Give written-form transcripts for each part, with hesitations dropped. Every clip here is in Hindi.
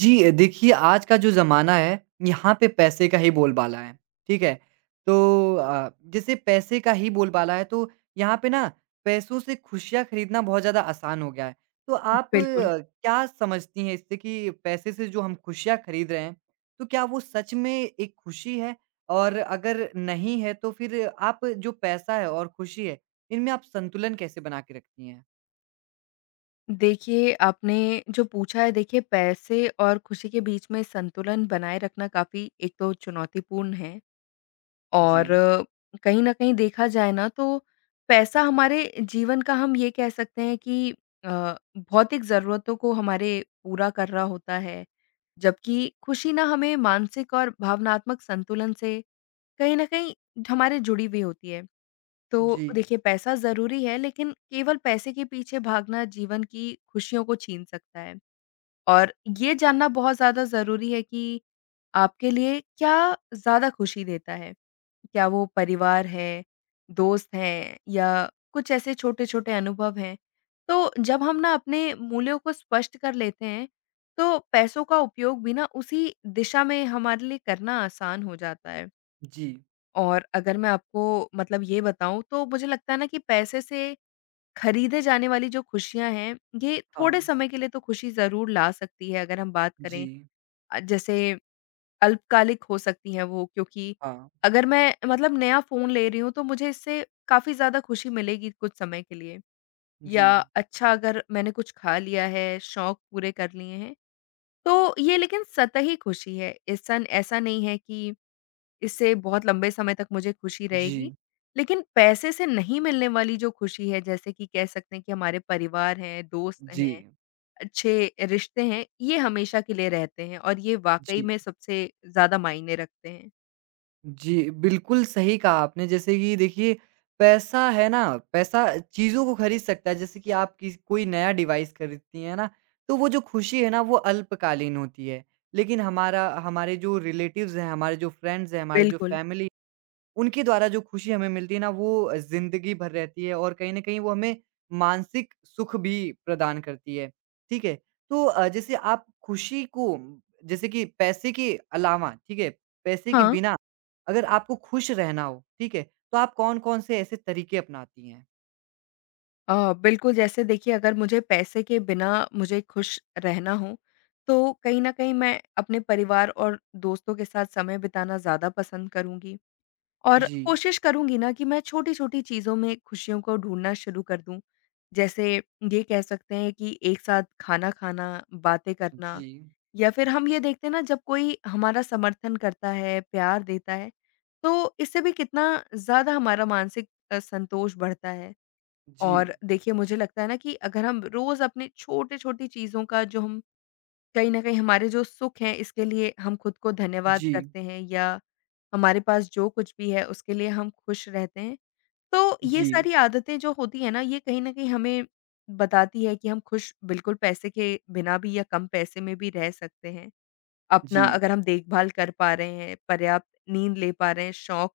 जी, देखिए आज का जो ज़माना है, यहाँ पे पैसे का ही बोलबाला है, ठीक है? तो जैसे पैसे का ही बोलबाला है तो यहाँ पे ना पैसों से खुशियाँ खरीदना बहुत ज़्यादा आसान हो गया है। तो आप बिल्कुल। क्या समझती हैं इससे कि पैसे से जो हम खुशियाँ खरीद रहे हैं, तो क्या वो सच में एक खुशी है? और अगर नहीं है तो फिर आप जो पैसा है और खुशी है, इनमें आप संतुलन कैसे बना के रखती हैं? देखिए, आपने जो पूछा है, देखिए पैसे और खुशी के बीच में संतुलन बनाए रखना काफ़ी एक तो चुनौतीपूर्ण है, जी, और कहीं न कहीं देखा जाए ना तो पैसा हमारे जीवन का, हम ये कह सकते हैं कि अ, भौतिक ज़रूरतों को हमारे पूरा कर रहा होता है। जबकि खुशी ना हमें मानसिक और भावनात्मक संतुलन से कहीं न कहीं हमारे जुड़ी हुई होती है। तो जी, देखिए, पैसा ज़रूरी है, लेकिन केवल पैसे के पीछे भागना जीवन की खुशियों को छीन सकता है। और ये जानना बहुत ज़्यादा ज़रूरी है कि आपके लिए क्या ज़्यादा खुशी देता है? क्या वो परिवार है, दोस्त हैं, या कुछ ऐसे छोटे-छोटे अनुभव हैं? तो जब हम ना अपने मूल्यों को स्पष्ट कर लेते हैं, तो पैसों का उपयोग भी ना उसी दिशा में हमारे लिए करना आसान हो जाता है। जी, और अगर मैं आपको मतलब ये बताऊँ, तो मुझे लगता है ना कि पैसे से खरीदे जाने वाली जो खुशियाँ हैं, ये थोड़े हाँ, समय के लिए तो खुशी ज़रूर ला सकती है। अगर हम बात करें, जी, जैसे अल्पकालिक हो सकती हैं वो, क्योंकि हाँ। अगर मैं मतलब नया फ़ोन ले रही हूँ, तो मुझे इससे काफ़ी ज़्यादा खुशी मिलेगी कुछ समय के लिए, जी, या अच्छा, अगर मैंने कुछ खा लिया है, शौक पूरे कर लिए हैं, तो ये लेकिन सतही खुशी है। इस सन ऐसा नहीं है कि इससे बहुत लंबे समय तक मुझे खुशी रहेगी। जी, लेकिन पैसे से नहीं मिलने वाली जो खुशी है, जैसे कि कह सकते हैं कि हमारे परिवार हैं, दोस्त जी, हैं, अच्छे रिश्ते हैं, ये हमेशा के लिए रहते हैं, और ये वाक़ई जी, में सबसे ज़्यादा मायने रखते हैं। जी, बिल्कुल सही कहा आपने। जैसे कि देखिए पैसा है ना, पैसा चीज़ों को खरीद सकता है। जैसे कि आप किस कोई नया डिवाइस खरीदती हैं ना, तो वो जो खुशी है ना वो अल्पकालीन होती है। लेकिन हमारा हमारे जो रिलेटिव्स हैं, हमारे जो फ्रेंड्स हैं, हमारे जो बिल्कुल। फैमिली उनके द्वारा जो खुशी हमें मिलती है ना वो ज़िंदगी भर रहती है और कहीं न कहीं वो हमें मानसिक सुख भी प्रदान करती है, ठीक है? तो जैसे आप खुशी को जैसे कि पैसे के अलावा, ठीक है? पैसे के हाँ। बिना अगर आपको खुश रहना हो, ठीक है? तो आप कौन-कौन से ऐसे तरीके अपनाती हैं? बिल्कुल, जैसे देखिए, अगर मुझे पैसे के बिना मुझे खुश रहना हो, तो कहीं न कहीं मैं अपने परिवार और दोस्तों के साथ समय बिताना ज़्यादा पसंद करूँगी। और जी, कोशिश करूँगी ना कि मैं छोटी-छोटी चीज़ों में खुशियों को ढूँढना शुरू कर दूँ। जैसे, ये कह सकते हैं कि एक साथ खाना खाना, बातें करना, जी, या फिर हम ये देखते हैं ना, जब कोई हमारा समर्थन करता है, प्यार देता है, तो इससे भी कितना ज़्यादा हमारा मानसिक संतोष बढ़ता है। जी, और देखिए, मुझे लगता है ना कि अगर हम रोज़ अपने छोटे-छोटी चीज़ों का, जो हम कहीं न कहीं हमारे जो सुख हैं इसके लिए हम खुद को धन्यवाद जी, करते हैं, या हमारे पास जो कुछ भी है उसके लिए हम खुश रहते हैं। तो ये जी, सारी आदतें जो होती हैं ना, ये कहीं न कहीं हमें बताती है कि हम खुश बिल्कुल पैसे के बिना भी, या कम पैसे में भी रह सकते हैं। अपना जी। अगर हम देखभाल कर पा रहे हैं, पर्याप्त नींद ले पा रहे हैं, शौक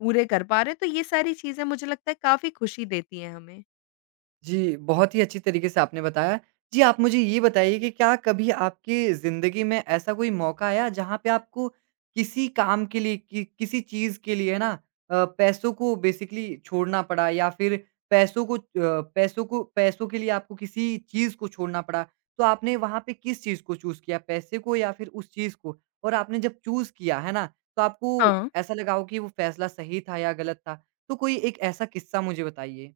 पूरे कर पा रहे हैं, तो ये सारी चीज़ें मुझे लगता है काफ़ी खुशी देती हैं हमें। जी, बहुत ही अच्छी तरीके से आपने बताया। जी, आप मुझे ये बताइए कि क्या कभी आपकी ज़िंदगी में ऐसा कोई मौका आया जहाँ पे आपको किसी काम के लिए कि किसी चीज़ के लिए है ना पैसों को बेसिकली छोड़ना पड़ा या फिर पैसों को पैसों को पैसों के लिए आपको किसी चीज़ को छोड़ना पड़ा? तो आपने वहाँ पे किस चीज़ को चूज़ किया, पैसे को या फिर उस चीज़ को? और आपने जब चूज़ किया, है ना, तो आपको हाँ। ऐसा लगा हो कि वो फ़ैसला सही था या गलत था? तो कोई एक ऐसा किस्सा मुझे बताइए।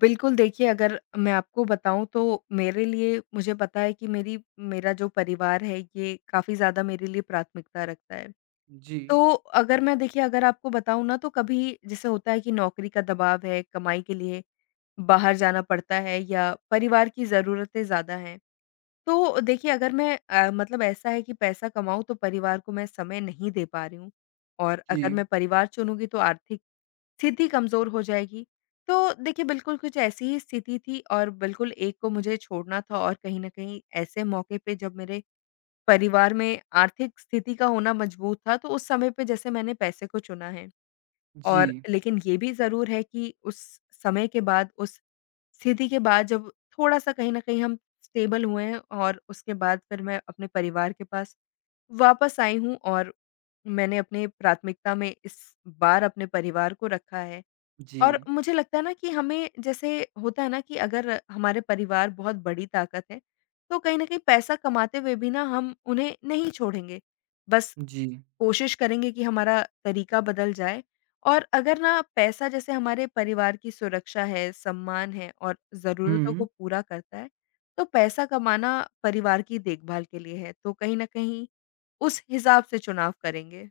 बिल्कुल, देखिए, अगर मैं आपको बताऊँ, तो मेरे लिए मुझे पता है कि मेरी मेरा जो परिवार है ये काफ़ी ज़्यादा मेरे लिए प्राथमिकता रखता है। जी, तो अगर मैं, देखिए, अगर आपको बताऊँ ना, तो कभी जैसे होता है कि नौकरी का दबाव है, कमाई के लिए बाहर जाना पड़ता है, या परिवार की ज़रूरतें ज़्यादा हैं। तो देखिए, अगर मैं मतलब ऐसा है कि पैसा कमाऊँ तो परिवार को मैं समय नहीं दे पा रही हूँ, और अगर जी। मैं परिवार चुनूँगी तो आर्थिक स्थिति कमज़ोर हो जाएगी। तो देखिए, बिल्कुल कुछ ऐसी ही स्थिति थी, और बिल्कुल एक को मुझे छोड़ना था, और कहीं न कहीं ऐसे मौके पे जब मेरे परिवार में आर्थिक स्थिति का होना मजबूत था, तो उस समय पे जैसे मैंने पैसे को चुना है। और जी, लेकिन ये भी ज़रूर है कि उस समय के बाद, उस स्थिति के बाद, जब थोड़ा-सा कहीं न कहीं हम स्टेबल हुए हैं, और उसके बाद फिर मैं अपने परिवार के पास वापस आई हूँ, और मैंने अपने प्राथमिकता में इस बार अपने परिवार को रखा है। जी, और मुझे लगता है ना कि हमें, जैसे होता है ना कि अगर हमारे परिवार बहुत बड़ी ताकत है, तो कहीं न कहीं पैसा कमाते हुए भी ना हम उन्हें नहीं छोड़ेंगे। बस जी। कोशिश करेंगे कि हमारा तरीका बदल जाए, और अगर ना पैसा जैसे हमारे परिवार की सुरक्षा है, सम्मान है, और ज़रूरतों हुँ। को पूरा करता है, तो पैसा कमाना परिवार की देखभाल के लिए है, तो कहीं न कहीं उस हिसाब से चुनाव करेंगे।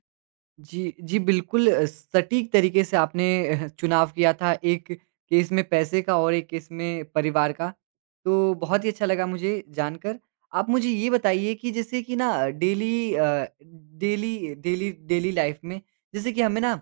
जी, जी बिल्कुल सटीक तरीके से आपने चुनाव किया था एक केस में पैसे का और एक केस में परिवार का। तो बहुत ही अच्छा लगा मुझे जानकर। आप मुझे ये बताइए कि जैसे कि ना डेली डेली लाइफ़ में जैसे कि हमें ना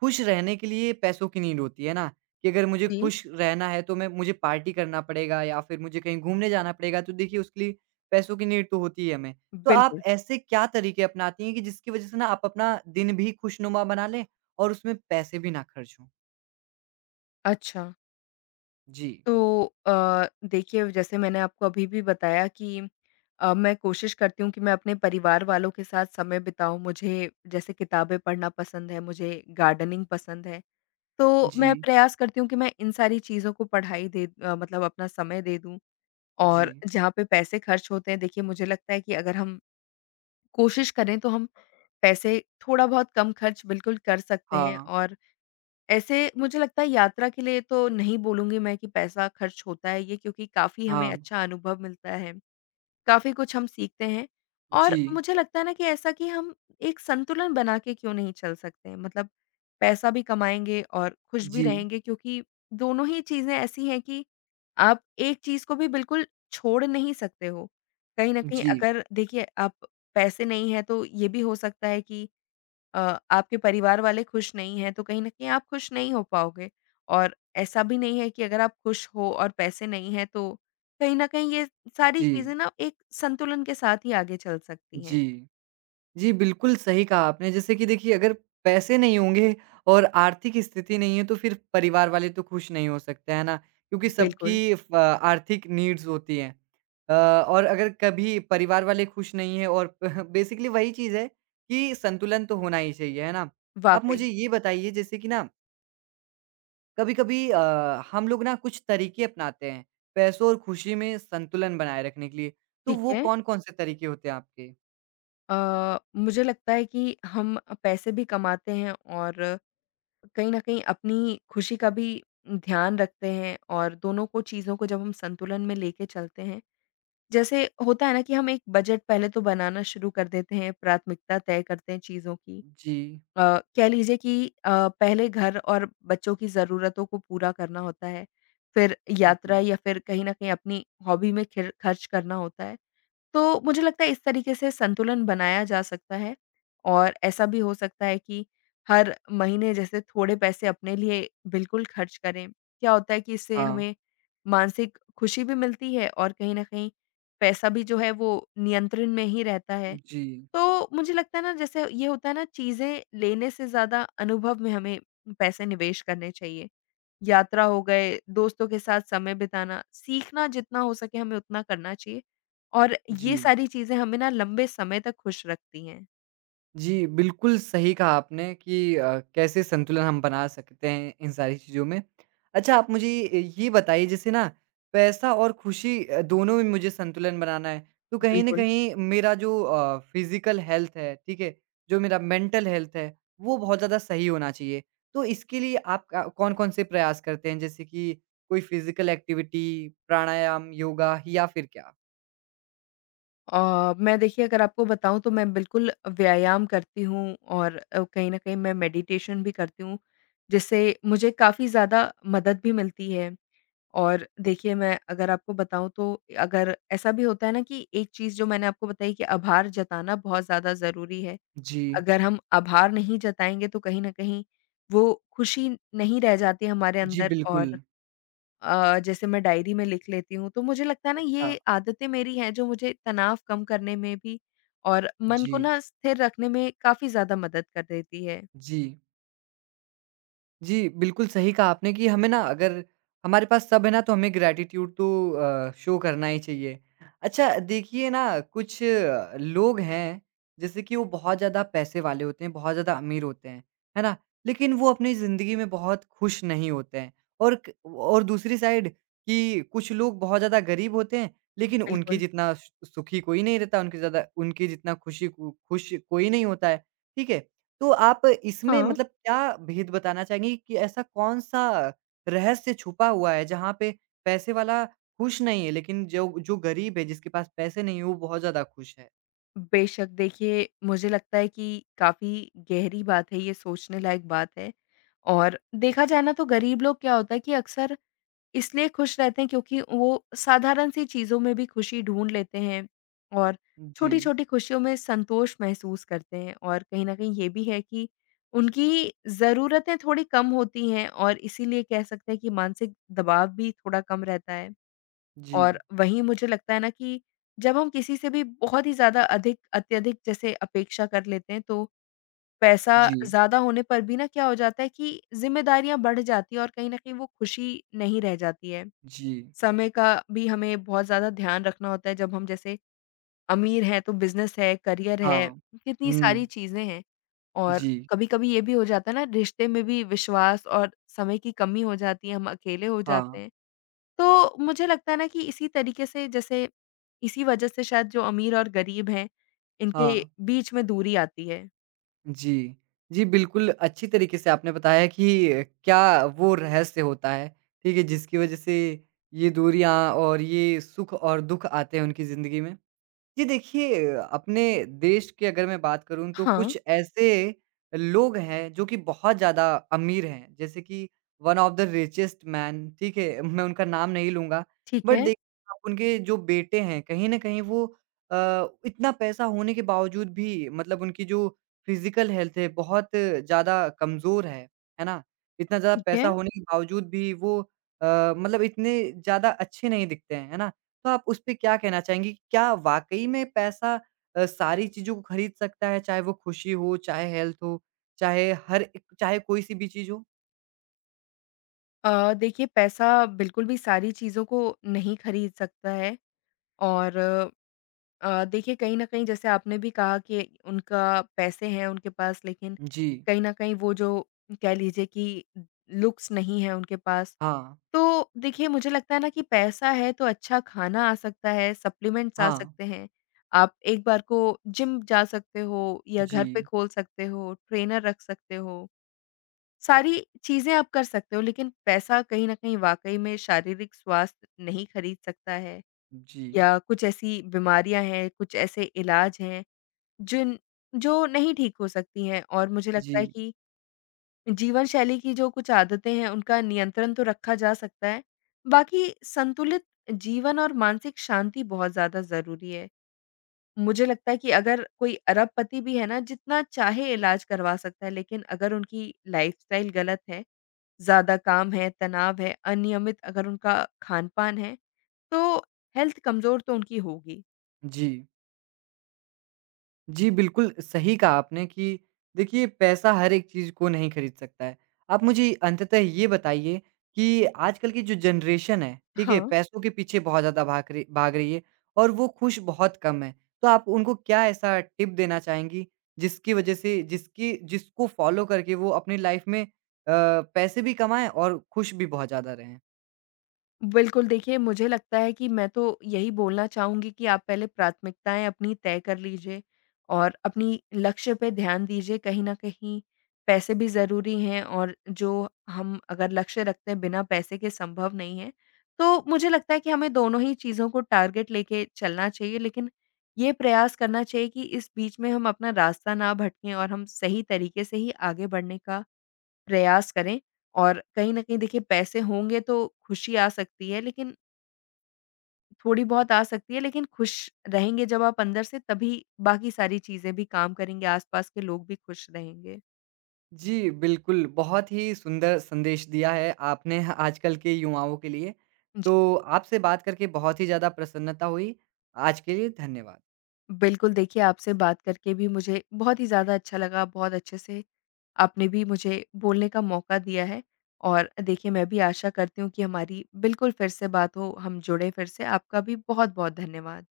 खुश रहने के लिए पैसों की नीड होती है ना, कि अगर मुझे जी, खुश रहना है तो मैं मुझे पार्टी करना पड़ेगा या फिर मुझे कहीं घूमने जाना पड़ेगा तो देखिए उसके लिए पैसों की नीड तो होती है हमें। तो आप बिल्कुल। ऐसे क्या तरीके अपनाती हैं कि जिसकी वज़ह से ना आप अपना दिन भी खुशनुमा बना लें और उसमें पैसे भी ना खर्च हों? अच्छा। जी, तो देखिए, जैसे मैंने आपको अभी भी बताया कि मैं कोशिश करती हूँ कि मैं अपने परिवार वालों के साथ समय बिताऊँ। मुझे जैसे किताबें पढ़ना पसंद है, मुझे गार्डनिंग पसंद है। तो मैं जी, प्रयास करती हूँ कि मैं इन सारी चीज़ों को पढ़ाई दे मतलब अपना समय दे दूँ। जी। और जहाँ पे पैसे खर्च होते हैं, देखिए, मुझे लगता है कि अगर हम कोशिश करें तो हम पैसे थोड़ा बहुत कम खर्च बिल्कुल कर सकते हैं। हाँ, और ऐसे मुझे लगता है, यात्रा के लिए तो नहीं बोलूँगी मैं कि पैसा खर्च होता है ये, क्योंकि काफ़ी हमें हाँ। अच्छा अनुभव मिलता है, काफ़ी कुछ हम सीखते हैं। और जी, मुझे लगता है ना, कि ऐसा कि हम एक संतुलन बना के क्यों नहीं चल सकते हैं? मतलब पैसा भी कमाएँगे और खुश भी जी, रहेंगे, क्योंकि दोनों ही चीज़ें ऐसी हैं कि आप एक चीज़ को भी बिल्कुल छोड़ नहीं सकते हो। कहीं न कहीं, जी, अगर देखिए आप पैसे नहीं हैं, तो ये भी हो सकता है कि अ, आपके परिवार वाले खुश नहीं हैं, तो कहीं न कहीं आप खुश नहीं हो पाओगे। और ऐसा भी नहीं है कि अगर आप खुश हो और पैसे नहीं हैं, तो कहीं न कहीं ये सारी चीज़ें जी, ना एक संतुलन के साथ ही आगे चल सकती हैं। जी। जी, बिल्कुल सही कहा आपने। जैसे कि देखिए अगर पैसे नहीं होंगे और आर्थिक स्थिति नहीं है तो फिर परिवार वाले तो खुश नहीं हो सकते, है ना? क्योंकि बिल्कुल। सबकी फ आर्थिक नीड्स होती हैं। और अगर कभी परिवार वाले खुश नहीं हैं और बेसिकली वही चीज़ है कि संतुलन तो होना ही चाहिए, है ना? आप वाक़ई, मुझे ये बताइए जैसे कि ना कभी-कभी हम लोग ना कुछ तरीके अपनाते हैं, पैसों और खुशी में संतुलन बनाए रखने के लिए। तो ठीक वो है। कौन-कौन से तरीके होते हैं आपके? मुझे लगता है कि हम पैसे भी कमाते हैं, और कहीं न कहीं अपनी खुशी का भी ध्यान रखते हैं, और दोनों को चीज़ों को जब हम संतुलन में लेके चलते हैं, जैसे होता है ना कि हम एक बजट पहले तो बनाना शुरू कर देते हैं, प्राथमिकता तय करते हैं चीज़ों की। जी। अ, कह लीजिए कि अ, पहले घर और बच्चों की ज़रूरतों को पूरा करना होता है, फिर जी। यात्रा, या फिर कहीं न कहीं अपनी हॉबी में खिर खर्च करना होता है। तो मुझे लगता है इस तरीके से संतुलन बनाया जा सकता है। और ऐसा भी हो सकता है कि हर महीने जैसे थोड़े पैसे अपने लिए बिल्कुल खर्च करें। क्या होता है कि इससे हाँ। हमें मानसिक खुशी भी मिलती है, और कहीं न कहीं पैसा भी जो है वो नियंत्रण में ही रहता है। जी, तो मुझे लगता है ना, जैसे ये होता है ना, चीज़ें लेने से ज़्यादा अनुभव में हमें पैसे निवेश करने चाहिए। यात्रा हो गए, दोस्तों के साथ समय बिताना, सीखना, जितना हो सके हमें उतना करना चाहिए, और ये जी। सारी चीज़ें हमें ना लंबे समय तक खुश रखती हैं। जी, बिल्कुल सही कहा आपने कि कैसे संतुलन हम बना सकते हैं इन सारी चीज़ों में। अच्छा आप मुझे ये बताइए जैसे ना पैसा और खुशी दोनों में मुझे संतुलन बनाना है, तो कहीं न बिल्कुल। कहीं मेरा जो फ़िज़िकल हेल्थ है, ठीक है? जो मेरा मेंटल हेल्थ है, वो बहुत ज़्यादा सही होना चाहिए। तो इसके लिए आप क कौन-कौन से प्रयास करते हैं? जैसे कि कोई फ़िज़िकल एक्टिविटी, प्राणायाम, योगा या फिर क्या? मैं, देखिए, अगर आपको बताऊँ, तो मैं बिल्कुल व्यायाम करती हूँ, और कहीं न कहीं मैं मेडिटेशन भी करती हूँ, जिससे मुझे काफ़ी ज़्यादा मदद भी मिलती है। और देखिए, मैं अगर आपको बताऊँ, तो अगर ऐसा भी होता है ना कि एक चीज़ जो मैंने आपको बताई, कि आभार जताना बहुत ज़्यादा ज़रूरी है। जी। अगर हम आभार नहीं जताएँगे, तो कहीं न कहीं वो खुशी नहीं रह जाती हमारे जी, अंदर। बिल्कुल। और जैसे मैं डायरी में लिख लेती हूँ, तो मुझे लगता है ना, अच्छा, ये आदतें मेरी हैं जो मुझे तनाव कम करने में भी, और मन को जी। ना स्थिर रखने में काफ़ी ज़्यादा मदद कर देती है। जी। जी, बिल्कुल सही कहा आपने कि हमें ना अगर हमारे पास सब है ना तो हमें ग्रैटिट्यूड तो शो करना ही चाहिए। अच्छा देखिए ना कुछ लोग हैं जैसे कि वो बहुत ज़्यादा पैसे वाले होते हैं, बहुत ज़्यादा अमीर होते हैं, है ना? लेकिन वो अपनी ज़िंदगी में बहुत खुश नहीं होते हैं और क और दूसरी साइड कि कुछ लोग बहुत ज़्यादा गरीब होते हैं लेकिन उनके बिल्कुल। जितना सु सुखी कोई नहीं रहता, उनके ज़्यादा उनके जितना खुशी कु खुश कोई नहीं होता है, ठीक है? तो आप इसमें हाँ। मतलब क्या भेद बताना चाहेंगी कि ऐसा कौन-सा रहस्य छुपा हुआ है, जहाँ पे पैसे वाला खुश नहीं है, लेकिन जो जो गरीब है, जिसके पास पैसे नहीं है, वो बहुत ज़्यादा खुश है? बेशक, देखिए, मुझे लगता है कि काफ़ी गहरी बात है, ये सोचने लायक बात है। और देखा जाए ना, तो गरीब लोग क्या होता है कि अक्सर इसलिए खुश रहते हैं, क्योंकि वो साधारण-सी चीज़ों में भी खुशी ढूँढ लेते हैं, और जी, छोटी-छोटी खुशियों में संतोष महसूस करते हैं। और कहीं न कहीं ये भी है कि उनकी ज़रूरतें थोड़ी कम होती हैं, और इसीलिए कह सकते हैं कि मानसिक दबाव भी थोड़ा कम रहता है। जी, और वहीं मुझे लगता है ना कि जब हम किसी से भी बहुत ही ज़्यादा अधिक अत्यधिक जैसे अपेक्षा कर लेते हैं, तो पैसा जी, ज़्यादा होने पर भी ना, क्या हो जाता है कि ज़िम्मेदारियाँ बढ़ जाती हैं, और कहीं न कहीं वो खुशी नहीं रह जाती है। जी, समय का भी हमें बहुत ज़्यादा ध्यान रखना होता है, जब हम जैसे अमीर हैं, तो बिज़नेस है, करियर है, हाँ। कितनी सारी हुँ, चीज़ें हैं। और जी, कभी-कभी ये भी हो जाता है ना, रिश्ते में भी विश्वास और समय की कमी हो जाती है, हम अकेले हो हाँ, जाते हैं। तो मुझे लगता है ना कि इसी तरीके से, जैसे इसी वजह से शायद जो अमीर और गरीब हैं, इनके हाँ, बीच में दूरी आती है। जी। जी, बिल्कुल अच्छी तरीके से आपने बताया कि क्या वो रहस्य होता है, ठीक है, जिसकी वजह से ये दूरियाँ और ये सुख और दुःख आते हैं उनकी ज़िंदगी में। जी देखिए, अपने देश की अगर मैं बात करूँ तो हाँ, कुछ ऐसे लोग हैं जो कि बहुत ज़्यादा अमीर हैं, जैसे कि one of the richest man ठीक है? मैं उनका नाम नहीं लूँगा। ठीक बट है, देखिए आप उनके जो बेटे हैं कहीं न कहीं वो इतना पैसा होने के बावजूद भी मतलब उनकी जो फिज़िकल हेल्थ है बहुत ज़्यादा कमज़ोर है ना? इतना ज़्यादा ठीक पैसा है। होने के बावजूद भी वो मतलब इतने ज़्यादा अच्छे नहीं दिखते हैं, है ना? तो आप उस पे क्या कहना चाहेंगी कि क्या वाक़ई में पैसा सारी चीज़ों को खरीद सकता है, चाहे वो खुशी हो, चाहे हेल्थ हो, चाहे हर एक चाहे कोई-सी भी चीज़ हो? देखिए, पैसा बिल्कुल भी सारी चीज़ों को नहीं खरीद सकता है। और देखिए, कहीं न कहीं जैसे आपने भी कहा कि उनका पैसे हैं उनके पास, लेकिन जी। कहीं न कहीं वो जो कह लीजिए कि लुक्स नहीं है उनके पास, हाँ, तो देखिए, मुझे लगता है ना कि पैसा है तो अच्छा खाना आ सकता है, सप्लीमेंट्स आ हाँ। सकते हैं। आप एक बार को जिम जा सकते हो, या घर पे जी, खोल सकते हो, ट्रेनर रख सकते हो। सारी चीज़ें आप कर सकते हो, लेकिन पैसा कहीं न कहीं वाक़ई में शारीरिक स्वास्थ्य नहीं खरीद सकता है, जी, या कुछ ऐसी बीमारियाँ हैं, कुछ ऐसे इलाज हैं जिन जो नहीं ठीक हो सकती हैं। और मुझे लगता है जी, कि जीवन शैली की जो कुछ आदतें हैं, उनका नियंत्रण तो रखा जा सकता है। बाकी संतुलित जीवन और मानसिक शांति बहुत ज़्यादा ज़रूरी है। मुझे लगता है कि अगर कोई अरबपति भी है ना, जितना चाहे इलाज करवा सकता है, लेकिन अगर उनकी लाइफ़स्टाइल गलत है, ज़्यादा काम है, तनाव है, अनियमित अगर उनका खान-पान है, तो हेल्थ कमज़ोर तो उनकी होगी। जी। जी, बिल्कुल सही कहा आपने कि देखिए पैसा हर एक चीज़ को नहीं खरीद सकता है। आप मुझे अंततः ये बताइए कि आजकल की जो जनरेशन है, ठीक है? हाँ। पैसों के पीछे बहुत ज़्यादा भाग रही है और वो खुश बहुत कम है। तो आप उनको क्या ऐसा टिप देना चाहेंगी जिसकी वज़ह से जिसकी जिसको फ़ॉलो करके वो अपनी लाइफ़ में अ, पैसे भी कमाएँ और खुश भी बहुत ज़्यादा रहें? बिल्कुल, देखिए, मुझे लगता है कि मैं तो यही बोलना चाहूँगी कि आप पहले प्राथमिकताएँ अपनी तय कर लीजिए, और अपनी लक्ष्य पे ध्यान दीजिए। कहीं न कहीं पैसे भी ज़रूरी हैं, और जो हम अगर लक्ष्य रखते हैं बिना पैसे के संभव नहीं है। तो मुझे लगता है कि हमें दोनों ही चीज़ों को टारगेट लेके चलना चाहिए, लेकिन ये प्रयास करना चाहिए कि इस बीच में हम अपना रास्ता ना भटकें, और हम सही तरीके से ही आगे बढ़ने का प्रयास करें। और कहीं न कहीं, देखिए, पैसे होंगे तो खुशी आ सकती है, लेकिन थोड़ी-बहुत आ सकती है, लेकिन खुश रहेंगे जब आप अंदर से, तभी बाकी सारी चीज़ें भी काम करेंगे, आस-पास के लोग भी खुश रहेंगे। जी, बिल्कुल, बहुत ही सुंदर संदेश दिया है आपने आजकल के युवाओं के लिए। जी। तो आपसे बात करके बहुत ही ज़्यादा प्रसन्नता हुई। आज के लिए धन्यवाद। बिल्कुल, देखिए, आपसे बात करके भी मुझे बहुत ही ज़्यादा अच्छा लगा, बहुत अच्छे से आपने भी मुझे बोलने का मौका दिया है। और देखिए, मैं भी आशा करती हूँ कि हमारी बिल्कुल फिर से बात हो, हम जुड़ें फिर से। आपका भी बहुत-बहुत धन्यवाद।